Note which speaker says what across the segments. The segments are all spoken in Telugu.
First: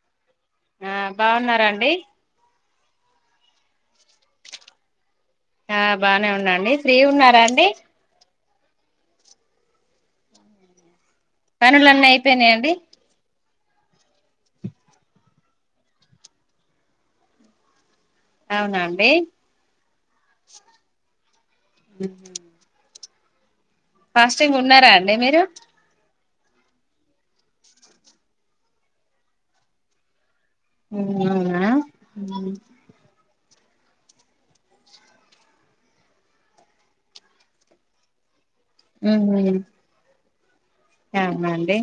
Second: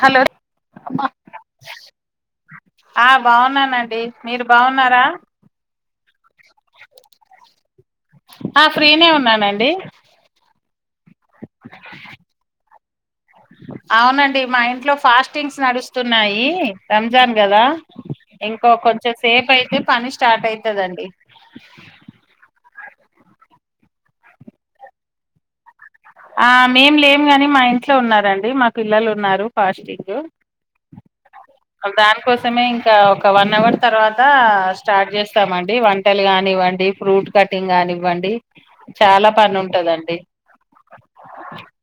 Speaker 1: హలో.
Speaker 2: ఆ బాగున్నారా అండి.
Speaker 1: ఆ బాగున్నానండి మీరు బావున్నారా.
Speaker 2: ఆ బానే ఉన్నాండి, ఫ్రీ ఉన్నారా అండి.
Speaker 1: ఆ ఫ్రీనే ఉన్నానండి.
Speaker 2: పనులన్నీ అయిపోయినాయి అండి.
Speaker 1: అవునండి మా ఇంట్లో ఫాస్టింగ్స్ నడుస్తున్నాయి, రంజాన్ గాదా. ఇంకో
Speaker 2: అవునా అండి
Speaker 1: కొంచెం సేపు అయితే. పని స్టార్ట్ అయితదండి.
Speaker 2: ఉమ్. ఫాస్టింగ్ ఉన్నారా అండి మీరు.
Speaker 1: ఆ మేం లేము గాని, మా ఇంట్లో ఉన్నారండి మా పిల్లలు ఉన్నారు ఫాస్టింగు.
Speaker 2: అవునా ఉహు
Speaker 1: దానికోసమే ఇంకా ఒక్. ఒక వన్ అవర్ తర్వాత స్టార్ట్ చేస్తామండి, వంటలు గానివ్వండి, ఫ్రూట్ కటింగ్ గానివ్వండి. చాలా పని ఉంటదండి.
Speaker 2: అవునా అండి.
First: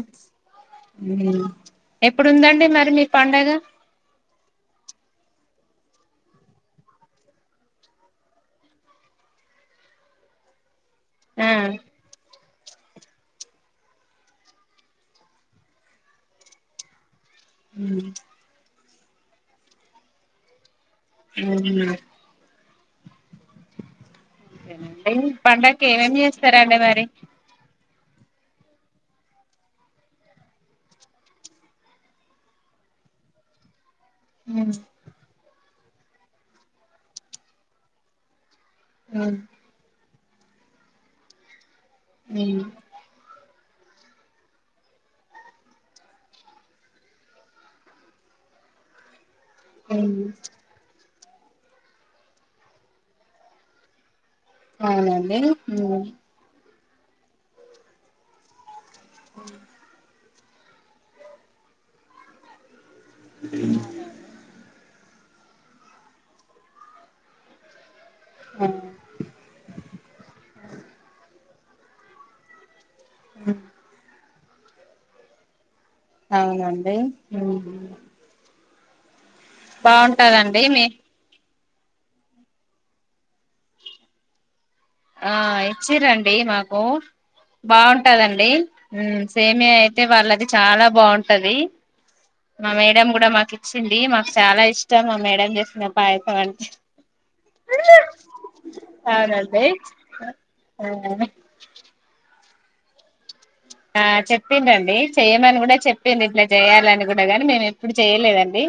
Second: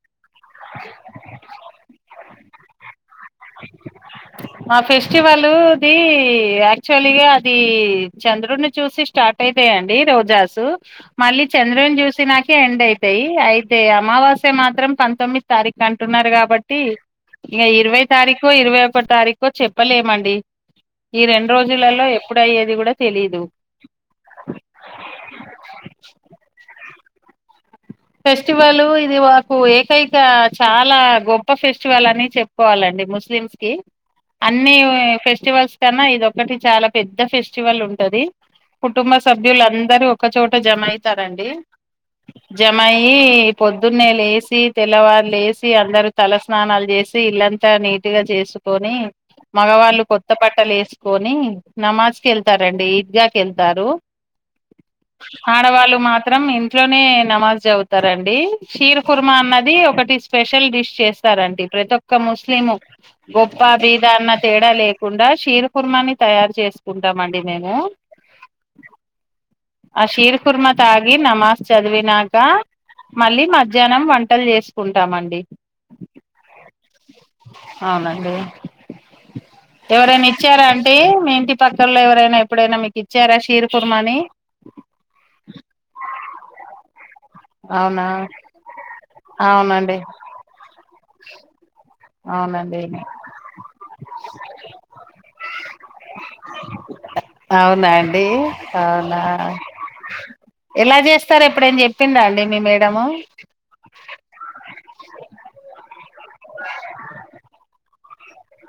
Speaker 2: ఎప్పుడుందండి మరి మీక్. పండగ.
Speaker 1: మా ఫెస్టివల్ది యాక్చువల్గా అది చంద్రుడిని చూసి స్టార్ట్ అయితాయంండి రోజాసు మళ్ళీ
Speaker 2: ఆ
Speaker 1: చంద్రని చూసి నాకు ఎండ్ అయితాయి అయితే అమావాస్య మాత్రం పంతొమ్మిది తారీఖు అంటున్నారు కాబట్టి ఇక
Speaker 2: హ
Speaker 1: ఇరవై తారీఖు ఇరవై ఒక తారీఖ చెప్పలేమండి ఈ రెండు
Speaker 2: ఉహు
Speaker 1: రోజులలో ఎప్పుడుయ్యేది కూడా [unintelligible] తెలీదు.
Speaker 2: [unintelligible] పండక్కి ఏమేం చేస్తారండి మరి.
Speaker 1: ఫెస్టివల్ ఇది మాకు, ఏకైక చాలా గొప్ప ఫెస్టివల్ అని చెప్పుకోవాలండి ముస్లిమ్స్ కి. అన్ని ఫెష్. ఫెస్టివల్స్ కన్నా ఇది ఒకటి చాలా పెద్ద ఫెస్టివల్ ఉంటది కుటుంబ సభ్యులు అందరూ ఒకక్క చోట జమ అయితారంండి
Speaker 2: అవునండి
Speaker 1: జమయి పొద్దున్నే లేసి తెల్లవారు లే వసి అందరుూ తల స్నానాలు చేసి ఇల్లంతా నీటుగా చేసుకొని మగవాళ్ళు కొత్త పట్టలు వేసి కొని నమాజ్ క వెళ్తారంండి ఈద్గాకి వెళ్తారు ఆడవాళ్ళు మాత్రం ఇ ఇట్లోనే నమాజ్ అవుతారంండి చషీర కుర్మ అన్నది ఒకటి స్పెషల్ డిష్ చేస్తారంటడి ప్రతి ఒక్క ముస్లిం గొప్ప బీద అన్న తేడలే తకుండా కషీర కుర్మాని తయారు చేసుకుంటామ అండి మేము ఆ శిర్ కుర్మత ఆగి నా మా చదివి నా కా మళ్ళీ మధ్యాహ్నం వంటలు చేసుకుంటామండి
Speaker 2: అవునండి
Speaker 1: అవునండి ఎవరైనా ఇచ్చారా అంటే మీ ఇంటి పక్కల్లో ఎవరైనా ఎప్పుడైనా మీకు ఇచ్చారా షీర కుర్మ అని
Speaker 2: ఆ ఇచిరండి మాకు
Speaker 1: అవునా
Speaker 2: బాగుంటదండి సేమియా
Speaker 1: అవునండి
Speaker 2: అయితే వాళ్ళది చాలా బాగుంటది మా
Speaker 1: అవునండి
Speaker 2: మేడం కూడా మాకు ఇచ్చింది మాకు చాలా ఇష్టం మాకు మేడం చేసిన పాయసం అంటే
Speaker 1: అవునా అండి అవునా
Speaker 2: అవునండి
Speaker 1: ఎలా చేస్తారు ఎప్పుడు అన్నా చెప్పిందా అండి మీ మేడము
Speaker 2: ఆ చెప్పిండండి అ కూడా గాని మేము ఎప్పుడు చేయలేదండి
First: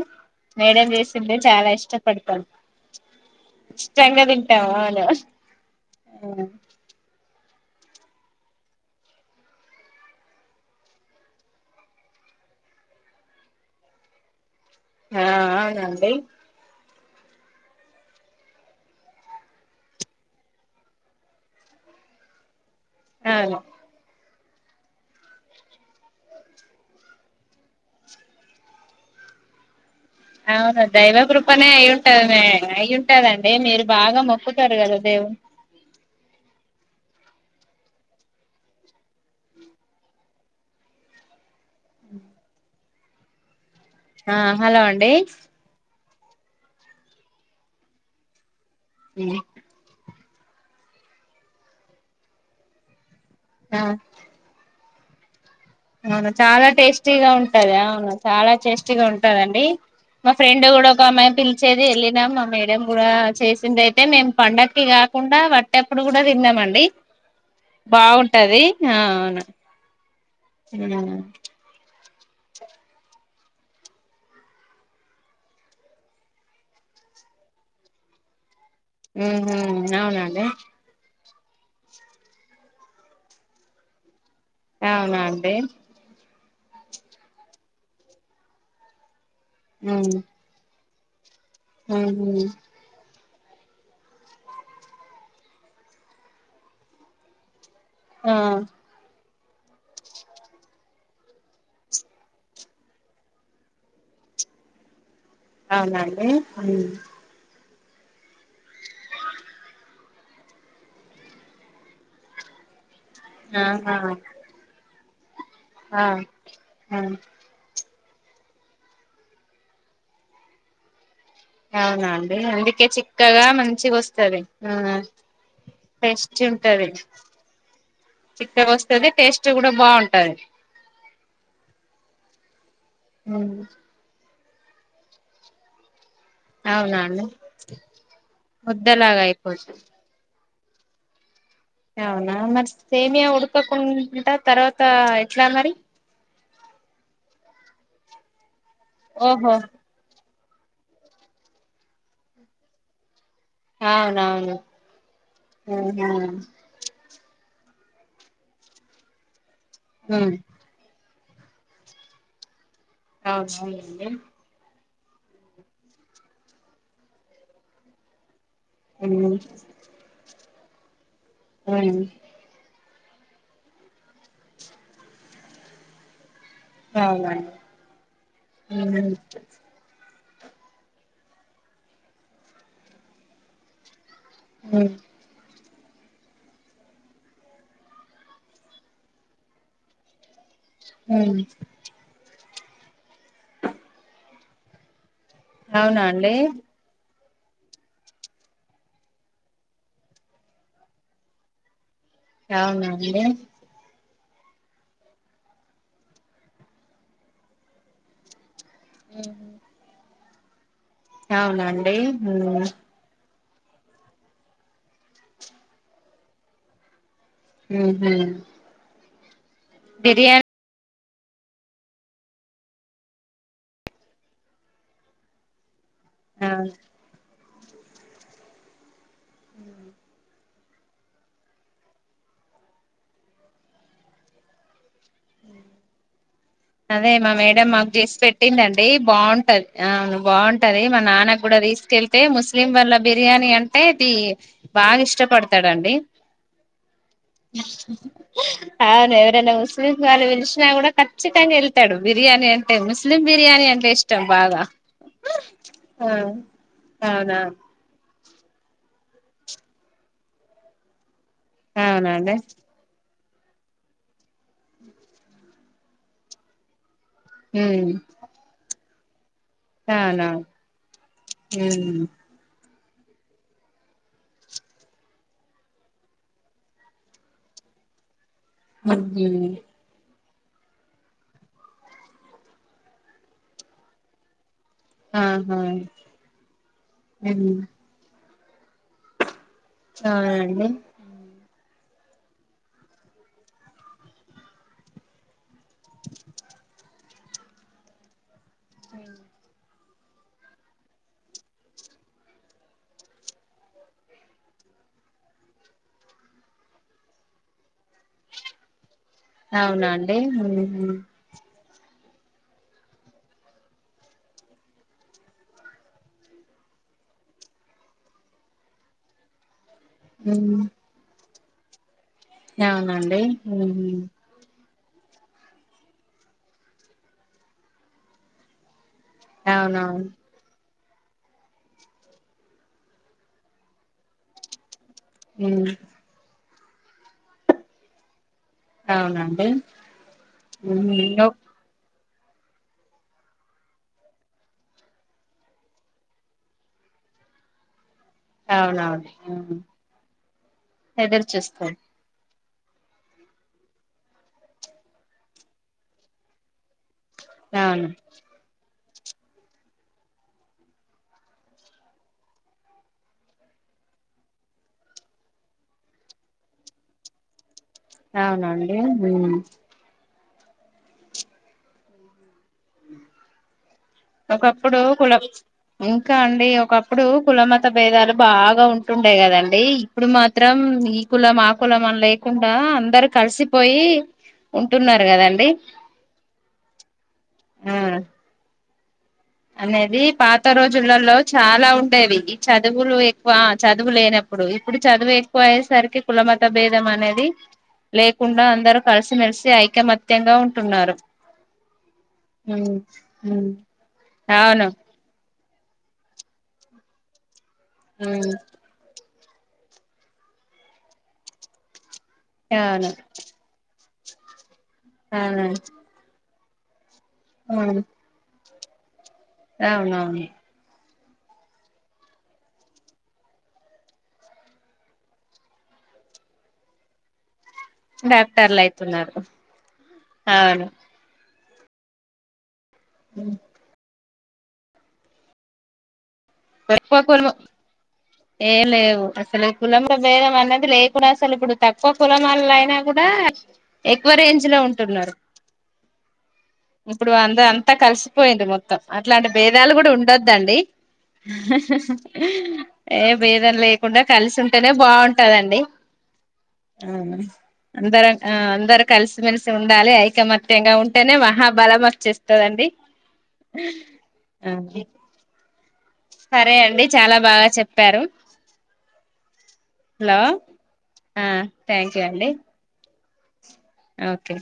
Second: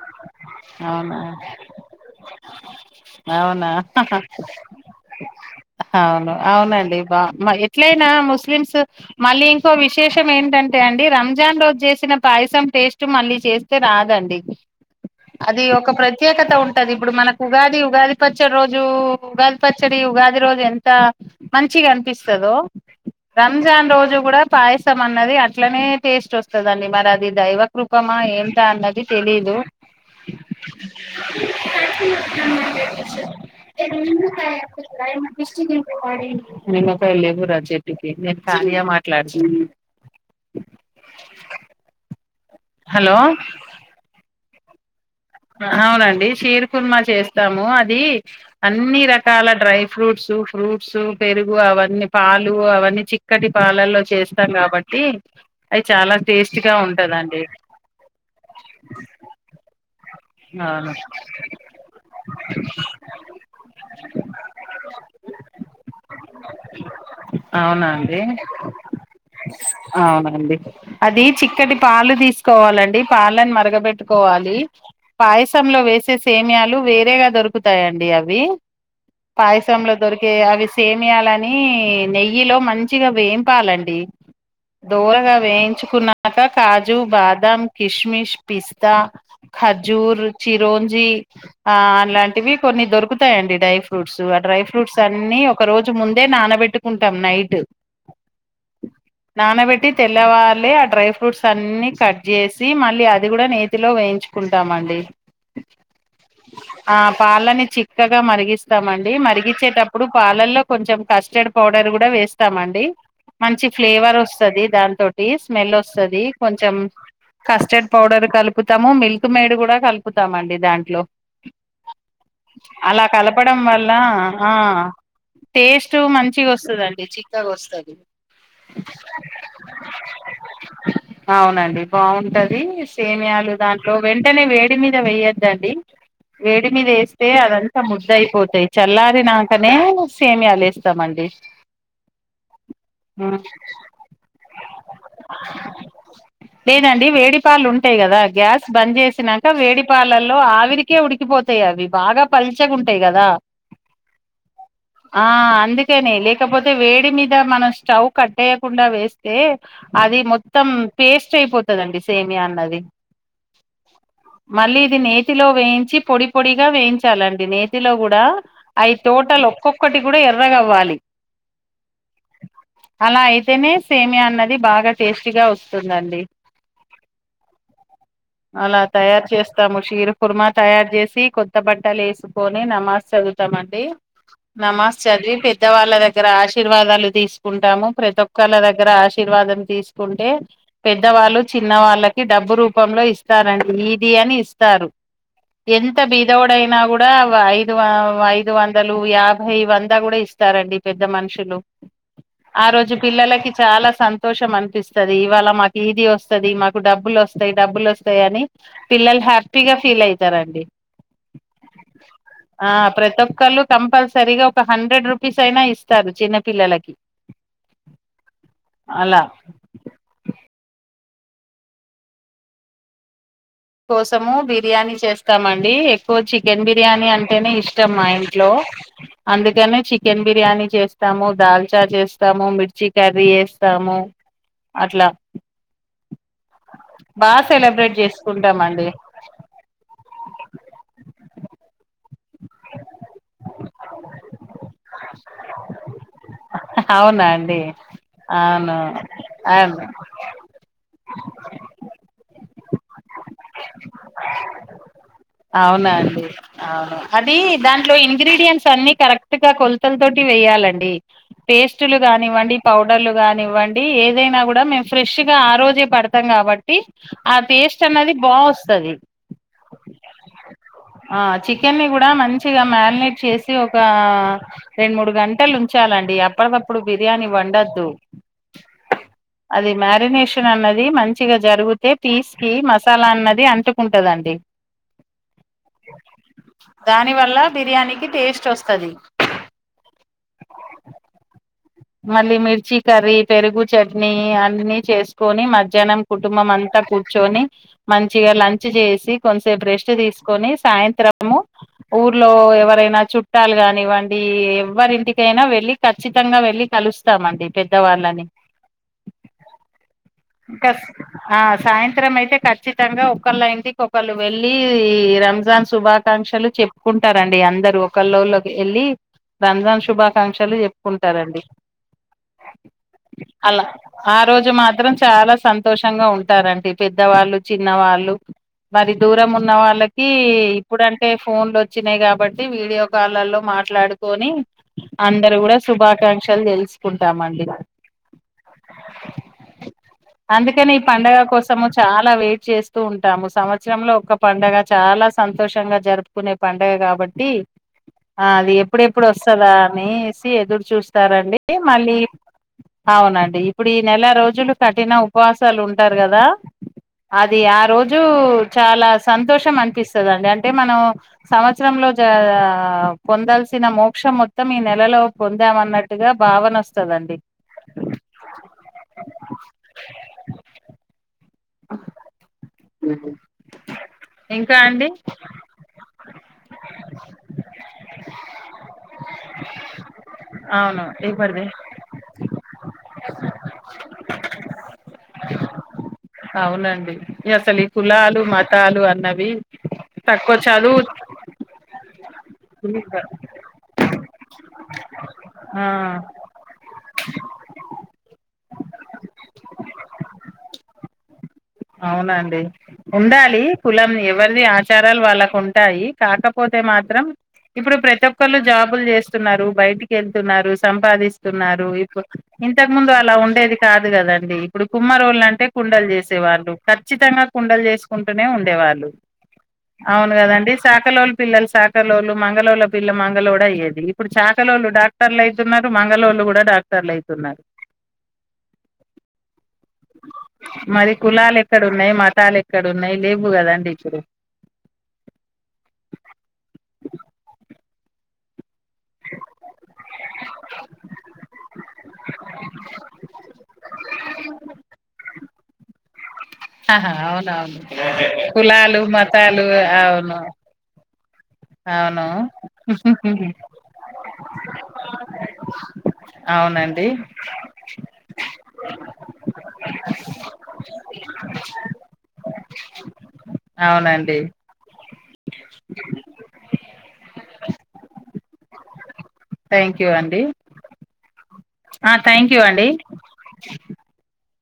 Speaker 2: మేడం
Speaker 1: అవునా
Speaker 2: చేసింటే చాలా ఇష్టపడతాం
Speaker 1: అవునా
Speaker 2: ఇష్టంగా తింటాము అవును
Speaker 1: ఎట్లనా ముస్లిమ్స్ మళ్ళీ ఇంకో విశేషం ఏంటంటే అండి రంజాన్ రోజు చేసిన పాయసం టేస్ట్ మళ్ళీ చేస్తే రాదండి
Speaker 2: ఆ
Speaker 1: అది ఒక
Speaker 2: అవునండి
Speaker 1: ప్రత్యేకత ఉంటుం ఉంటది ఇప్పుడు మనకు ఉగాది ఉగాది పచ్చడి రోజు ఉగాది పచ్చడి ఉగాది రోజు ఎంత మంచిగా అనిపిస్తుదో
Speaker 2: అవును
Speaker 1: రంజాన్ రోజు కూడా పాయసం అన్నది అట్లనే టేస్ట్ వస్తుందండి మరి అది దైవకృూపమా ఏంట అన్నది తెలీదు
Speaker 2: అవును దైవ కృపనే అయి ఉంటది మే అయి ఉంటదండి మీరు బాగా మొక్కుతారు కదా దేవు
Speaker 1: పేళ్లు గురా చెట్టుకి నేను కార్య మాట్లాడుతున హలో
Speaker 2: ఆ హలో అండి
Speaker 1: అవునండి షీర్ కుర్మా చేస్తాము అది అన్ని రకాల డ్రై ఫ్రూట్స్ ఫ్రూట్స్ పెరుగు అవన్నీ పాలు అవన్నీ చిక్కటి
Speaker 2: ఆ
Speaker 1: పాలల్లో చేస్తాం కాబట్టి ఇ
Speaker 2: అవును చాలా టేస్టీగా ఉంటది అవును చాలా టేస్టీగా ఉంటదండి మా ఫ్రెండ్ కూడా
Speaker 1: అవును
Speaker 2: ఒక అమ్మాయి పిలిచేది వెళ్ళినం మా మేడ కూడా చేసింది అయితే మేము పండకి కాకుండా వచ్చేట్టేప్పుడు కూడా తిన్నాం అండి
Speaker 1: అవునా అండి
Speaker 2: బాగుంటది ఆ అవును
Speaker 1: అండీ అది చిక్కటి పాలు తీ తీసుకోవాలండి పాలని మరగబెట్టుకోవాలి పాయసంలో వేసే సేమ్యాలు వేరేగా దొరుకుతాయిండి అవి
Speaker 2: ఉహు
Speaker 1: పాయసంలో దొరికే
Speaker 2: అవునండి
Speaker 1: అవి సేమియాల కానీ నెయ్యిలో మంచిగా వేంపాలండి
Speaker 2: అవునా
Speaker 1: దొరగా
Speaker 2: అండి
Speaker 1: వేయించుకున్నాక కాజు బాదం కిస్మిస్ పిస్తా
Speaker 2: ఉహు
Speaker 1: జోరూచి రోంచ్ జీ ఆ అలాంటివి కొన్ని దొరుకు తాయండి డ్రై ఫ్రూట్స్ ఆ డ్రై ఫ్రూట్స్ అన్ని ఒక రోజు ముందే నానబెట్టుకుంటాం నైట్
Speaker 2: ఆ
Speaker 1: నానబెట్టి తెల్లవళ్ళే ఆ డ్రై ఫ్రూట్స్ అన్ని కట్ చేసి మళ్ళీ అది కూడా నేతిలో వేయించుకుంటు తామండి
Speaker 2: అవునడి
Speaker 1: చక్కగా మరిగిస్తామండి మరిగించేటప్పుడు పాలల్లో కొంచెం కస్టర్డ్ పౌడర్ కూడా వేస్తామండి మంచి
Speaker 2: ఆహా
Speaker 1: ఫ్లేవర్ వస్తుది దానింతో స్మెల్
Speaker 2: ఆ
Speaker 1: వస్తుది కొంచెం
Speaker 2: ఆ
Speaker 1: కస్టర్డ్ పౌడర్ కలుపుతాము మిల్క్ త్తుమేడు కూడా కలుపుతామండి దాంట్లో
Speaker 2: అవునండి అందుకే
Speaker 1: అలా
Speaker 2: చిక్కగా
Speaker 1: కలపడం వల్ల
Speaker 2: మంచిగా వస్తది
Speaker 1: ఆ టేస్ట్
Speaker 2: టేస్టీ
Speaker 1: మంచిగా
Speaker 2: ఉంటది
Speaker 1: వస్తదండి చిక్కగా వస్తది
Speaker 2: చిక్కగా వస్తది టేస్ట్ కూడా బాగుంటది
Speaker 1: పిస్ సేమయాలు దా వెంటనే వేడి మీద వేయ్యొద్దండి వేడి మీద
Speaker 2: అవునా అండి
Speaker 1: వేస్తే అదంతా ముద్దయిపోతాయి
Speaker 2: ముద్దలాగా
Speaker 1: చల్లారి నాకనే
Speaker 2: అయిపోతుంది
Speaker 1: సేమియాలస్తా జమంండడి
Speaker 2: అవునా మరి సేమియా ఉడుకకుండా తర్వాత ఎట్లా మరి
Speaker 1: లేదండి వేడి పాలు ఉంటాయి కదా గ్యాస్ బంద్ చేసినంక
Speaker 2: ఓహో
Speaker 1: వేడిపాల లో ఆవిరికే ఉడికిపోతాయి అవి బాగా పల్చగా ఉంటాయి కదా
Speaker 2: అవునవును
Speaker 1: ఆ
Speaker 2: ఆహా
Speaker 1: అందుకెని లేకపోతే వేడి మీ డ మనం స్టవ్ కట్టేయకుండా వేస్తే అది
Speaker 2: ఉమ్
Speaker 1: మొత్తం పేస్ట్ అయిపోతదండి సేమియా అన్నది
Speaker 2: అవునా అవునండి
Speaker 1: మళ్ళీ ఇది నేతిలో వేయించి పొడి పొడిగా వేయించాలండి నేతిలో కూడా అయి
Speaker 2: ఉమ్
Speaker 1: టోటల్ ఒక్కొక్కటి కూడా ఎర ర్రగ అవ్వాలి
Speaker 2: ఉమ్
Speaker 1: అలా అయితేనే సేమ్యా అన్నది బాగా టేస్టీగా వస్తుందండి
Speaker 2: అవునండి
Speaker 1: అలా
Speaker 2: ఉమ్
Speaker 1: తయారు చేస్తాము షీరు కుర్మా తయారు చేసి కొత్త బట్టలు వేసుకొని నమాజ్ చదువుతామండి
Speaker 2: ఉమ్
Speaker 1: నమస్ చదివి పె పెద్ద వాళ్ళ దగ్గర ఆశీర్వాదాలు తీసుకుంటాము ప్రతి ఒక్కళ్ళ దగ్గర ఆశీర్వాదం తీసుకుంటే
Speaker 2: ఉమ్
Speaker 1: పెద్దవాళ్ళు చిన్న వాళ్ళకి డబ్బు రూ పంలో ఇస్ స్తారండి ఈది అని ఇస్తారు ఎంత
Speaker 2: అవునా అండి
Speaker 1: బీధోడైనా కూడా ఐదువ ఐదు వందలు యాభై వంద కూడా ఇస్తారండి పెద్ద మనుషులు ఆ
Speaker 2: అవునా
Speaker 1: రోజు
Speaker 2: అండి
Speaker 1: పిల్లలకి చాలా సం సంతోషం అనిపిస్తది. ఇవాళ మాకు ఈది వస్తది మాకు డబ్బులు వస్తాయి డబ్బులు వ స్తయని పిల్లల్ హ్యాపీగా ఫీలయి స్తరండి
Speaker 2: అవునండి ఉమ్
Speaker 1: క్కలు కంపల్సరిగా ఒక హండ్రెడ్ రూపీస్ అయినా ఇస్తారు చిన్నపిల్లలకి
Speaker 2: మ్ హ్
Speaker 1: అలా
Speaker 2: బిర్యాన్
Speaker 1: కోసము బిర్యానీ చేస్తామండి. సో చికెన్
Speaker 2: అవును
Speaker 1: బిర్యానీ అంటేనే ఇష్టం మా ఇంట్లో అందుకనే చికెన్ బిర్యానీ చేస్తాము. దాల్చా చేస్తాము. మిర్చి కర్రీ చేస్తాము అట్లా
Speaker 2: అదే మా
Speaker 1: బాగా
Speaker 2: మేడం మాకు
Speaker 1: సెలబ్రేట్
Speaker 2: చేసి పెట్టిందండి
Speaker 1: చేసుకుంటామండి
Speaker 2: బాగుంటది ఆ బాగుంటది మా నాన్నకు కూడా తీసుకెళ్ అంటే ముస్లిం వాళ్ళ బిర్యానీ అంటే ది బాగా ఇష్టపడతాడండి
Speaker 1: అవునా అండి
Speaker 2: హ అవును ఎవరైనా
Speaker 1: అవును
Speaker 2: ముస్లిం వాళ్ళు పిలిచినా కూడా కచ్చితంగా వెళ్తాడు బిర్యానీ అంటే ముస్ ముస్లిం బిర్యాణి అంటే ఇష్టం బాగా
Speaker 1: అవునా అండి అవును అది
Speaker 2: అవునా
Speaker 1: దాంట్లో ఇంగ్రీడియంట్స్ అన్ని కరెక్ట్ గా కొలతల తోటి వేయాలండి పేస్టులు
Speaker 2: అవునండి
Speaker 1: గానివండి పౌడర్లు గానివ్వండి ఏదైనా కూడా మేము ఫ్రెష్ గా ఆ రోజే పడతాం కాబట్టి ఆ పేస్ట్
Speaker 2: ఉమ్
Speaker 1: అన్నది సరే
Speaker 2: అవునా
Speaker 1: ఆ చికెన్ ని
Speaker 2: ఉమ్
Speaker 1: కూడా మంచిగా మార్ మాగ్నెట్ చేసి ఒక రెండు మూడు గంటలు ఉంచాలండి అప్పటికప్పుడు బిర్యానీ వండద్దు
Speaker 2: ఊహూ
Speaker 1: అది మ్యారినేషన్ అన్నది మంచిగా జరిగుతే పీస్ కి మ లన్నది అంటుకుంటదండి
Speaker 2: ఆహా
Speaker 1: దాని వల్ల
Speaker 2: ఉమ్
Speaker 1: బిర్యానీకి టేస్ట్ వస్తది
Speaker 2: చాల్ అండి
Speaker 1: మళ్ళీ మిర్చి కర్రీ పెరుగు చట్నీ అన్ని చేసుకొని మధ్యాహ్నం కుటుంబం అంతా కూర్చొని మంచిగా లంచ్ చ్ చేసి కొన్సెప్ రెస్ట్ చ తీసుకొని సాయంత్రము ఊర్లో ఎవరైనా చుట్టాలు కానివ్వండి ఎవరింటికైనా వెళ్ళి ఖచ్చితంగా వెళ్ళి కలుస్తామండి పెద్దవాళ్ళని
Speaker 2: అవునాను
Speaker 1: ఇంకస్ ఆ సాయంత రం అయితే ఖచ్చితంగా ఒకళ్ళ ఇంటికి ఒకళ్ళు వెళ్ళి రంజాన్ శుభాకాంక్షలు చెప్పుకుంటారండి అందరు ఒకలొళకి వెళ్ళి రంజాన్ శుభాకాంక్షలు
Speaker 2: ఉమ్
Speaker 1: చెప్పుకుంటారండి
Speaker 2: అవునండి
Speaker 1: అలా
Speaker 2: హ్మ్ హ్మ్
Speaker 1: ఆ రోజు మాత్రం చాలా సంతోషంగా ఉంటారండి పెద్దవాళ్ళు చిన్న వాళ్ళు మరి దూరం ఉన్న
Speaker 2: అవునవును
Speaker 1: వాళ్ళకి ఇప్పుడంటే ఫోన్లు వచ్చినాయి కాబట్టి వీడియో కాలల్లో మాట్లాడుకొని అందరు కూడా
Speaker 2: ఉమ్
Speaker 1: శుభాకాంక్షలు తెలుస్ తీసుకుంటామండి
Speaker 2: అవునండి
Speaker 1: అందుకని ఈ
Speaker 2: ఉహు
Speaker 1: పంండగ
Speaker 2: ఓ
Speaker 1: కోసము చాల్ అ వెయిట్ చేస్తూ ఉంటాము సంవత్సరంలో ఒక పండగ చాలా సంతోషంగా జరుపుకునే పండగ కాబట్టి ఆ అది ఎప్పుడెప్పుడు
Speaker 2: అవునవును
Speaker 1: వస్తందా
Speaker 2: ఉమ్
Speaker 1: అనేసి ఎదురు
Speaker 2: ఎదురు
Speaker 1: చూస్తారండి
Speaker 2: చూస్తారు
Speaker 1: మళ్ళీ అవునండి ఇప్పుడు ఈ నెల రోజులు కఠిన ఉపవాసాలు ఉంటారు కదా అది ఆ
Speaker 2: అవును
Speaker 1: రోజు చాలా సంతోషం అనిపిస్తుందండి అంటే మనం సంవత్సరంలో జ పొందాల్సిన మోక్షం మొత్తం ఈ నెలలో పొందామన్నట్టుగా భావన వస్తదండి
Speaker 2: అవునండి హ్మ్
Speaker 1: హ్మ్ హు
Speaker 2: ఒకప్పుడు కుల ఇంకా అండి ఒకప్పుడు కుల మత భేదాలు బాగా ఉంటుండే కదండి ఇప్పుడు మాత్రం
Speaker 1: అవును
Speaker 2: ఈ కులం
Speaker 1: ఇవ్వరిది
Speaker 2: ఆ కులం అని లేకుండా అందరు కలిసిపోయి ఉంటున్నారు కదండి
Speaker 1: అవునండి అసలు ఈ
Speaker 2: ఆ
Speaker 1: కులాలు మత చాలు అన్న
Speaker 2: అనేది పాత రోజులలో చాలా ఉండేవి ఈ చదువులు ఎక్కువ చదువు లేనప్పుడు ఇప్పుడు చదువు ఎక్కువ
Speaker 1: ఆ
Speaker 2: అయేసరికి కుల మత భేదం అనేది లేకుండా అందరు కలిసిమెలిసి ఐకమత్యంగా ఉంటున్నారు
Speaker 1: అవునండి
Speaker 2: ఉమ్
Speaker 1: ఉండాలి కులం ఎవరిది
Speaker 2: అవును
Speaker 1: ఆచారాలు వాళ్ళకు ఉం ఉంటాయి కాకపోతే మాత్రం ఇప్పుడు ప్రతి
Speaker 2: ఉమ్
Speaker 1: ఒక్కళ్ళ జాబులు చేస్ స్తున్నారు బయటికి వెళ్తున్నారు సంపాదిస్తున్నారు ఇప్పుడు ఇంతకు
Speaker 2: అవును
Speaker 1: ముందు అలా ఉండేది కాద్ కదండి ఇప్పుడు కుమ్మరోళ్లంటే
Speaker 2: అవును
Speaker 1: అంటే కుండలు చేస్ సేవాళ్లు తత్ చ్చితంగా కుండలు
Speaker 2: అవును
Speaker 1: చేసుకుంటూనే ఉం డేవాళ్లు అవును
Speaker 2: అవునవును
Speaker 1: కదండి సా సకాలోల పిల్లలు సకాలోలు మంగలోళ్ళ పిల్ల మంగళోడు అయ్యేది ఇప్పుడు చాకలోళ్ళు డాక్టర్లు అయితున్నారు మంగలోళ్ళు కూడా డాక్టర్లు అయితున్నారు
Speaker 2: డాక్టర్లు అయితున్నారు అవును
Speaker 1: లాలు ఎక్కడున్నాయ్ మతాలు ఎ క్కడున్నాయయ్ లేవ్వు కదండి ఇప్పుడు
Speaker 2: తక్కువ కులం ఏ లేవు అసలు కులము భేదం అన్నది లేకుండా అసలు ఇప్పుడు తక్కువ కులమోలు అయినా కూడా ఎక్కువ రేంజ్ లో ఉంటున్నారు
Speaker 1: ఆహా
Speaker 2: ఇప్పుడు అంద
Speaker 1: అవునవును
Speaker 2: అంతా కలిసిపోయింది మొత్తం
Speaker 1: కులాలు
Speaker 2: అట్లాంటి
Speaker 1: మతాలు
Speaker 2: భేదాలు కూడా
Speaker 1: అవును
Speaker 2: ఉండొద్దండి
Speaker 1: అవును
Speaker 2: ఏ భేదం లేకుండా కలిసి ఉంటేనే బాన్ టదండి
Speaker 1: అవునండి
Speaker 2: అందరం ఆ అందరు కలిసిమెలిసి ఉండాలి ఐకమత్యంగా ఉంటేనే మహాబలం వచ్చేస్తాదండి
Speaker 1: అవునండి
Speaker 2: హ ఆ సరే అండి చాలా బాగా చెప్పారు
Speaker 1: థ్యాంక్యూ
Speaker 2: హలో
Speaker 1: అండి
Speaker 2: ఆ
Speaker 1: ఆ
Speaker 2: థ్యాంక్ యూ
Speaker 1: థ్యాంక్యూ అండి
Speaker 2: ఓకే